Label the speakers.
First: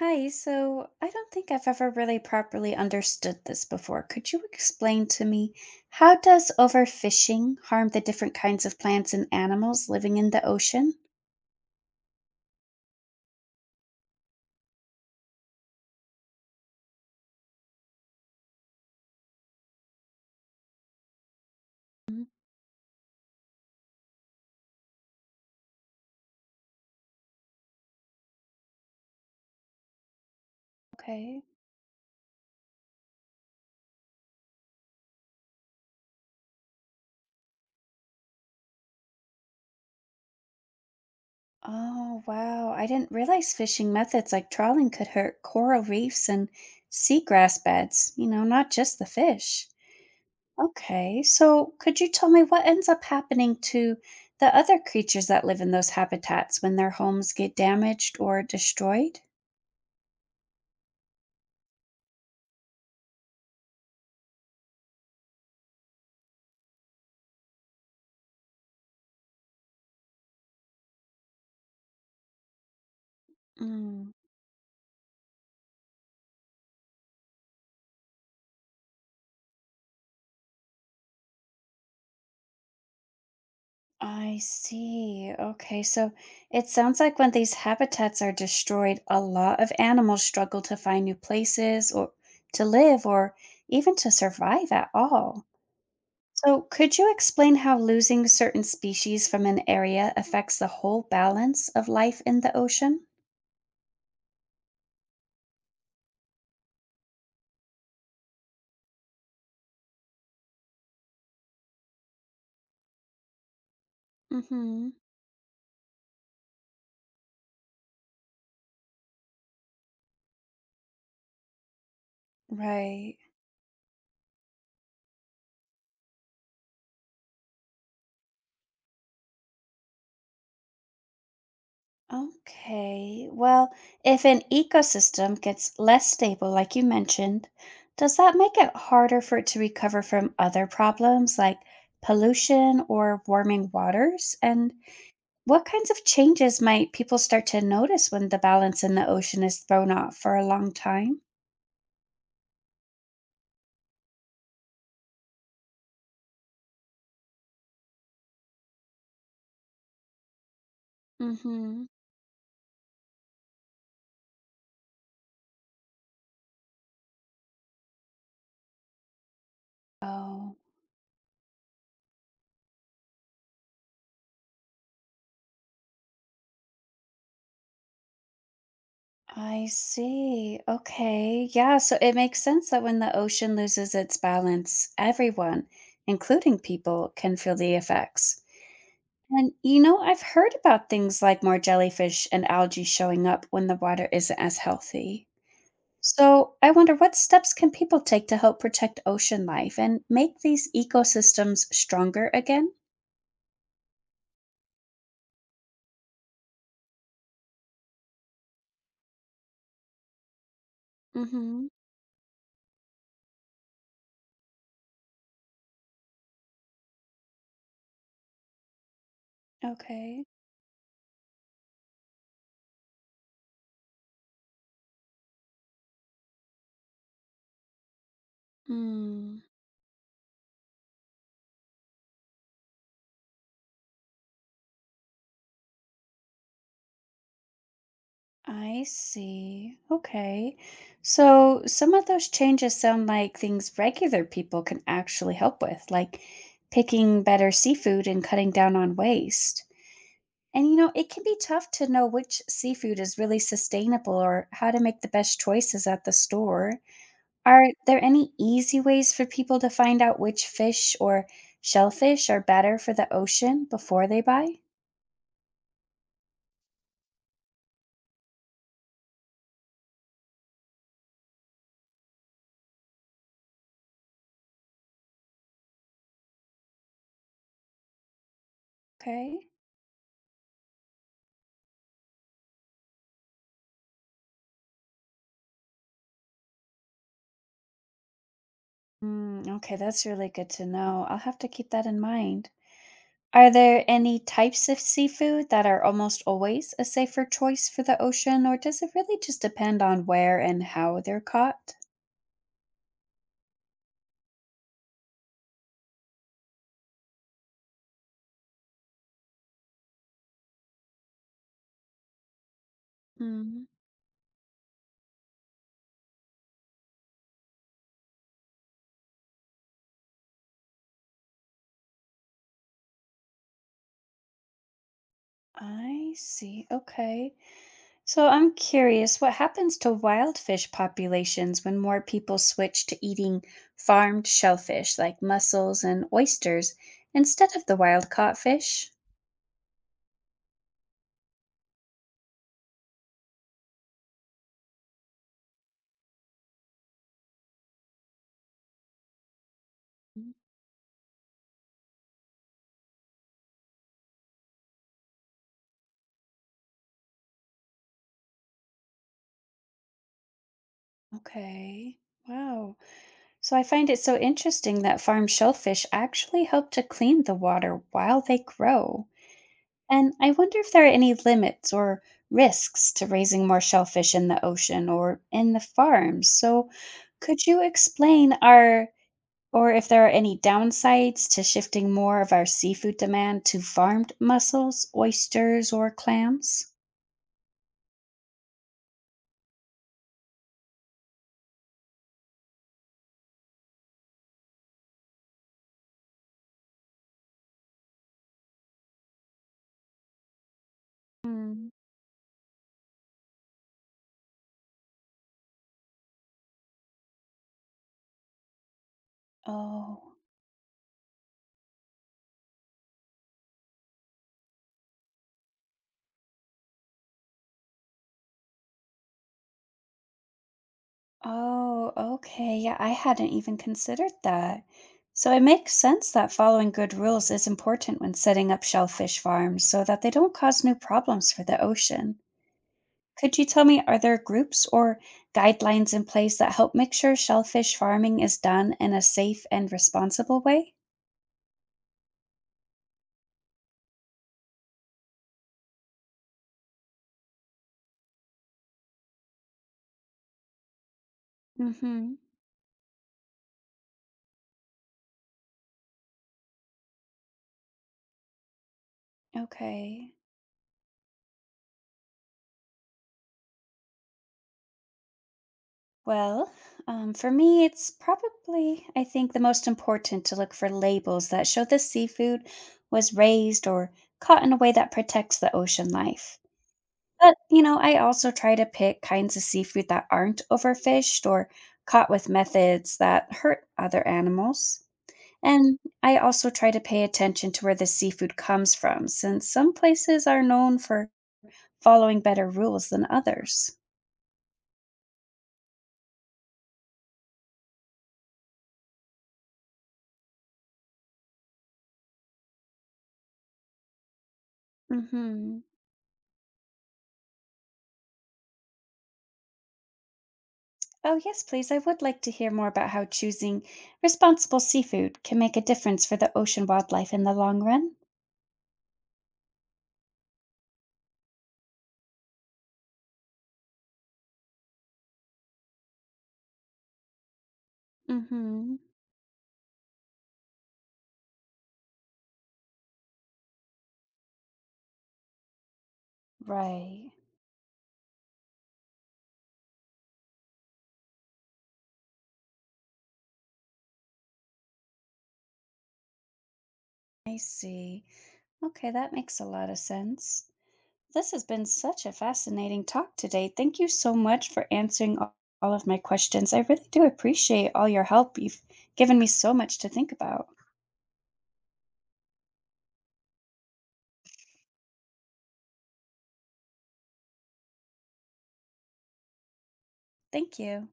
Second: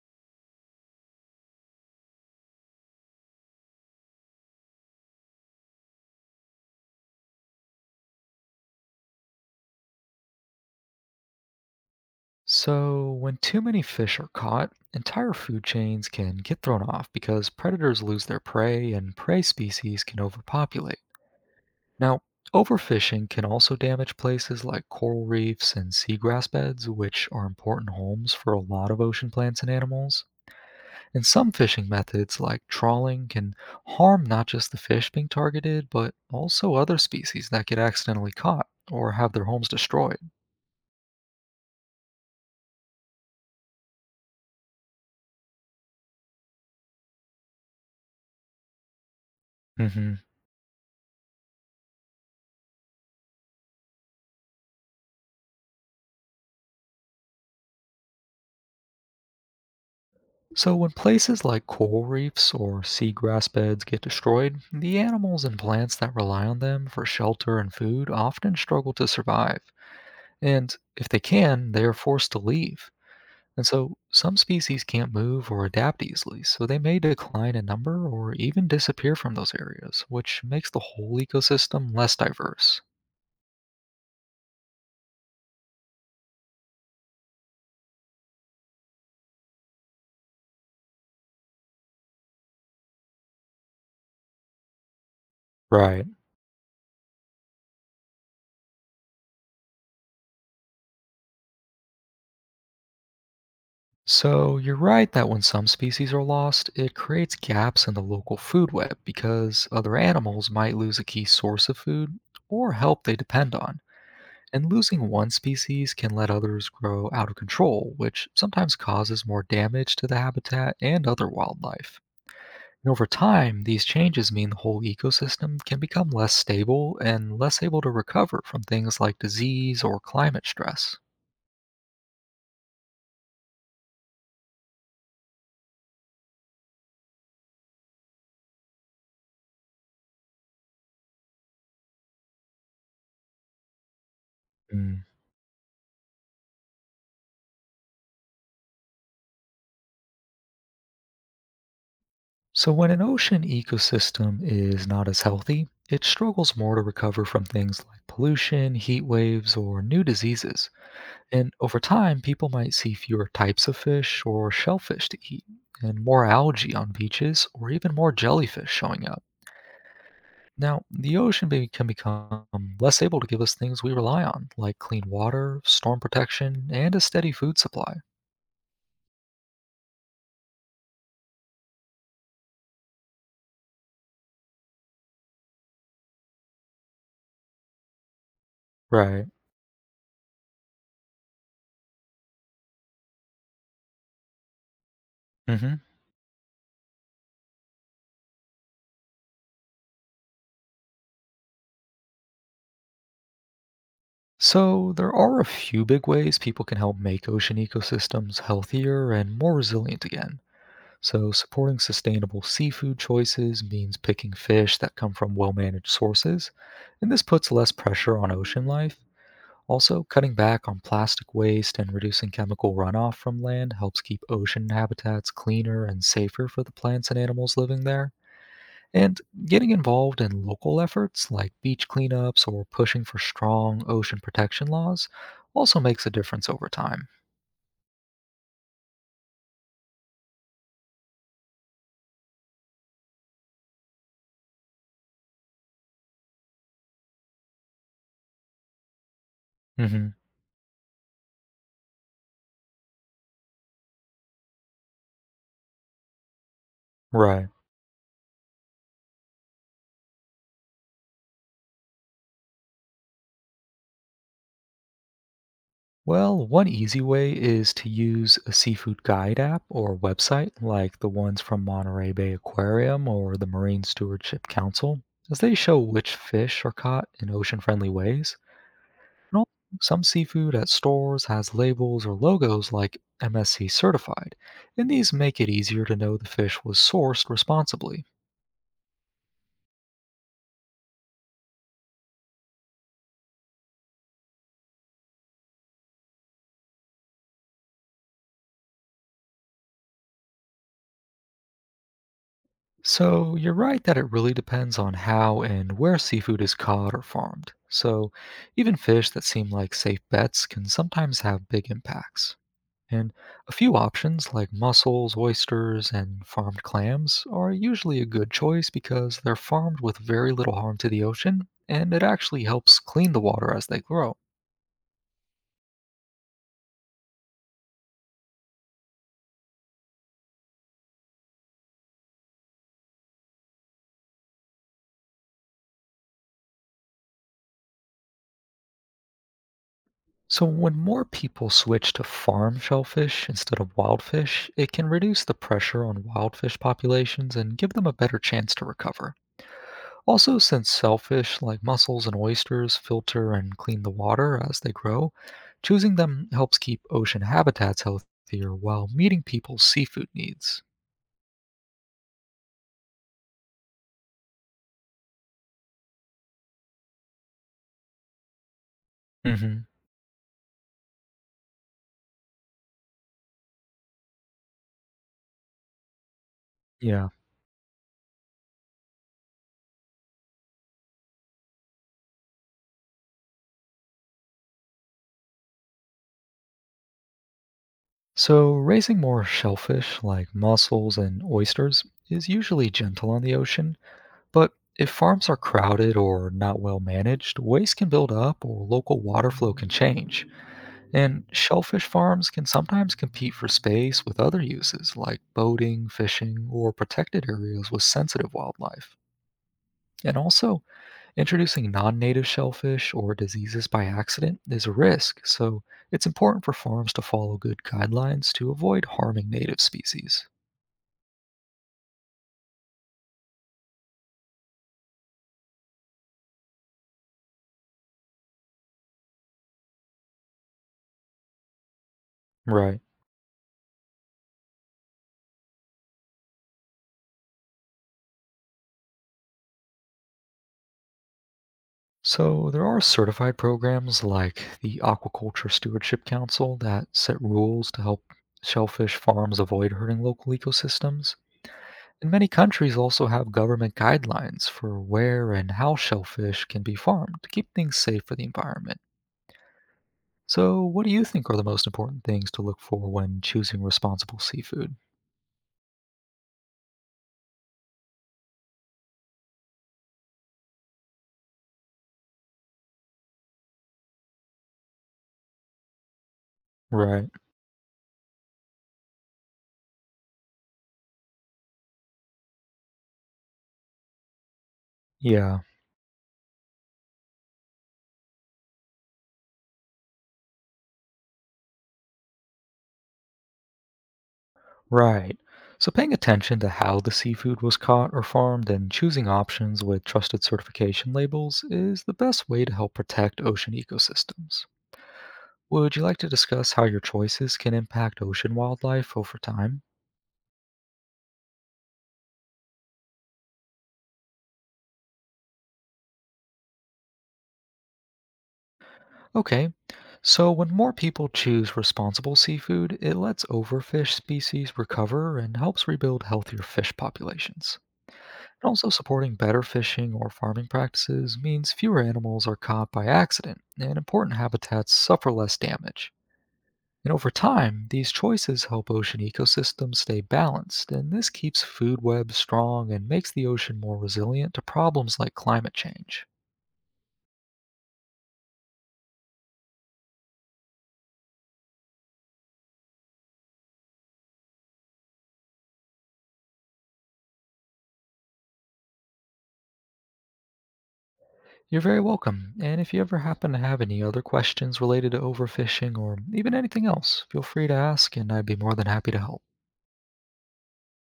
Speaker 1: Hi, so I don't think I've ever really properly understood this before. Could you explain to me how does overfishing harm the different kinds of plants and animals living in the ocean?
Speaker 2: So, when too many fish are caught, entire food chains can get thrown off because predators lose their prey and prey species can overpopulate. Now,
Speaker 1: Mm.
Speaker 2: overfishing can also damage places like coral reefs and seagrass beds, which are important homes for a lot of ocean plants and animals. And
Speaker 1: Okay.
Speaker 2: some fishing methods, like trawling, can harm not just the fish being targeted, but also other species that get accidentally caught or have their homes destroyed.
Speaker 1: Oh, wow. I didn't realize fishing methods like trawling could hurt coral reefs and seagrass beds, not just the fish.
Speaker 2: Mhm.
Speaker 1: Okay. So, could you tell me what ends up happening to the other creatures that live in those habitats when their homes get damaged or destroyed?
Speaker 2: So, when places like coral reefs or seagrass beds get destroyed, the animals and plants that rely on them for shelter and food often struggle to survive. And if they can, they are forced to leave. And so,
Speaker 1: Mm,
Speaker 2: some species can't move or adapt easily, so they may decline in number or even disappear from those areas, which makes the whole ecosystem less diverse.
Speaker 1: I see. Okay, so it sounds like when these habitats are destroyed, a lot of animals struggle to find new places or to live or even to survive at all.
Speaker 2: Right.
Speaker 1: So, could you explain how losing certain species from an area affects the whole balance of life in the ocean?
Speaker 2: So, you're right that when some species are lost, it creates gaps in the local food web because other animals might lose a key source of food or help they depend on. And
Speaker 1: Mm-hmm.
Speaker 2: losing one species can let others grow out of control, which sometimes causes more damage to the habitat and other wildlife. And over
Speaker 1: Right.
Speaker 2: time, these changes mean the whole ecosystem can become less stable and less able to recover from things like disease or climate stress.
Speaker 1: Okay. Well, if an ecosystem gets less stable, like you mentioned, does that make it harder for it to recover from other problems like pollution or warming waters? And what kinds of changes might people start to notice when the balance in the ocean is thrown off for a long time?
Speaker 2: So, when an ocean ecosystem is not as healthy, it struggles more to recover from things like pollution, heat waves, or new diseases. And over
Speaker 1: Mhm.
Speaker 2: time, people might see fewer types of fish or shellfish to eat, and more algae on beaches, or even more jellyfish showing up.
Speaker 1: Oh,
Speaker 2: Now, the can become less able to give us things we rely on, like clean water, storm protection, and a steady food supply.
Speaker 1: I see. Okay. Yeah. So it makes sense that when the ocean loses its balance, everyone, including people, can feel the effects.
Speaker 2: Right.
Speaker 1: And I've heard about things like more jellyfish and algae showing up when the water isn't as healthy.
Speaker 2: Hmm.
Speaker 1: So I wonder what steps can people take to help protect ocean life and make these ecosystems stronger again?
Speaker 2: So, there are a few big ways people can help make ocean ecosystems healthier and more resilient again. So,
Speaker 1: Mm-hmm.
Speaker 2: supporting sustainable seafood choices means picking fish that come from well managed sources, and this puts less pressure on ocean life. Also,
Speaker 1: Okay.
Speaker 2: cutting back on plastic waste and reducing chemical runoff from land helps keep ocean habitats cleaner and safer for the plants and animals living there. And
Speaker 1: Hmm.
Speaker 2: getting involved in local efforts like beach cleanups or pushing for strong ocean protection laws also makes a difference over time.
Speaker 1: I see. Okay. So some of those changes sound like things regular people can actually help with, like picking better seafood and cutting down on waste.
Speaker 2: Hmm.
Speaker 1: And it can be tough to know which seafood is really sustainable or how to make the best choices at the store.
Speaker 2: Right.
Speaker 1: Are there any easy ways for people to find out which fish or shellfish are better for the ocean before they buy?
Speaker 2: Well, one easy way is to use a seafood guide app or website like the ones from Monterey Bay Aquarium or the Marine Stewardship Council, as they show which fish are caught in ocean friendly ways. And
Speaker 1: Okay.
Speaker 2: also, some seafood at stores has labels or logos like MSC certified, and these make it easier to know the fish was sourced responsibly.
Speaker 1: Mm, okay, that's really good to know. I'll have to keep that in mind. Are there any types of seafood that are almost always a safer choice for the ocean, or does it really just depend on where and how they're caught?
Speaker 2: So, you're right that it really depends on how and where seafood is caught or farmed. So, even fish that seem like safe bets can sometimes have big impacts. And a
Speaker 1: Mm.
Speaker 2: few options like mussels, oysters, and farmed clams are usually a good choice because they're farmed with very little harm to the ocean and it actually helps clean the water as they grow.
Speaker 1: I see. Okay. So I'm curious, what happens to wild fish populations when more people switch to eating farmed shellfish like mussels and oysters instead of the wild caught fish?
Speaker 2: So, when more people switch to farm shellfish instead of wild fish, it can reduce the pressure on wild fish populations and give them a better chance to recover.
Speaker 1: Mm.
Speaker 2: Also, since shellfish like mussels and oysters filter and clean the water as they grow, choosing them helps keep ocean habitats healthier while meeting people's seafood needs.
Speaker 1: Okay. Wow. So I find it so interesting that farm shellfish actually help to clean the water while they grow.
Speaker 2: Hmm.
Speaker 1: And I wonder if there are any limits or risks to raising more shellfish in the ocean or in the farms. So
Speaker 2: Yeah.
Speaker 1: could you explain our or if there are any downsides to shifting more of our seafood demand to farmed mussels, oysters, or clams?
Speaker 2: So, raising more shellfish like mussels and oysters is usually gentle on the ocean, but if farms are crowded or not well managed, waste can build up or local water flow can change. And
Speaker 1: Hmm.
Speaker 2: shellfish farms can sometimes compete for space with other uses like boating, fishing, or protected areas with sensitive wildlife.
Speaker 1: Oh.
Speaker 2: And also, introducing non native shellfish or diseases by accident is a risk, so it's important for farms to follow good guidelines to avoid harming native species.
Speaker 1: Oh, okay. Yeah, I hadn't even considered that. So it makes sense that following good rules is important when setting up shellfish farms so that they don't cause new problems for the ocean.
Speaker 2: Right.
Speaker 1: Could you tell me, are there groups or guidelines in place that help make sure shellfish farming is done in a safe and responsible way?
Speaker 2: So, there are certified programs like the Aquaculture Stewardship Council that set rules to help shellfish farms avoid hurting local ecosystems.
Speaker 1: Mm
Speaker 2: And
Speaker 1: hmm.
Speaker 2: many countries also have government guidelines for where and how shellfish can be farmed to keep things safe for the environment.
Speaker 1: Okay.
Speaker 2: So, what do you think are the most important things to look for when choosing responsible seafood?
Speaker 1: Well, for me, it's probably, I think, the most important to look for labels that show the seafood was raised or caught in a way that protects the ocean life.
Speaker 2: Right.
Speaker 1: But, I also try to pick kinds of seafood that aren't overfished or caught with methods that hurt other animals.
Speaker 2: Yeah,
Speaker 1: And I also try to pay attention to where the seafood comes from, since some places are known for following better rules than others.
Speaker 2: right. So, paying attention to how the seafood was caught or farmed and choosing options with trusted certification labels is the best way to help protect ocean ecosystems.
Speaker 1: Mm hmm.
Speaker 2: Would you like to discuss how your choices can impact ocean wildlife over time?
Speaker 1: Oh, yes, please. I would like to hear more about how choosing responsible seafood can make a difference for the ocean wildlife in the long run.
Speaker 2: Okay, so when more people choose responsible seafood, it lets overfish species recover and helps rebuild healthier fish populations. And also,
Speaker 1: Mm-hmm.
Speaker 2: supporting better fishing or farming practices means fewer animals are caught by accident and important habitats suffer less damage. And
Speaker 1: Right.
Speaker 2: over time, these choices help ocean ecosystems stay balanced, and this keeps food webs strong and makes the ocean more resilient to problems like climate change.
Speaker 1: I see. Okay, that makes a lot of sense. This has been such a fascinating talk today. Thank you so much for answering all of my questions. I really do appreciate all your help. You've given me so much to think about.
Speaker 2: You're very welcome. And if you ever happen to have any other questions related to overfishing or even anything else, feel free to ask, and I'd be more than happy to help.
Speaker 1: Thank you.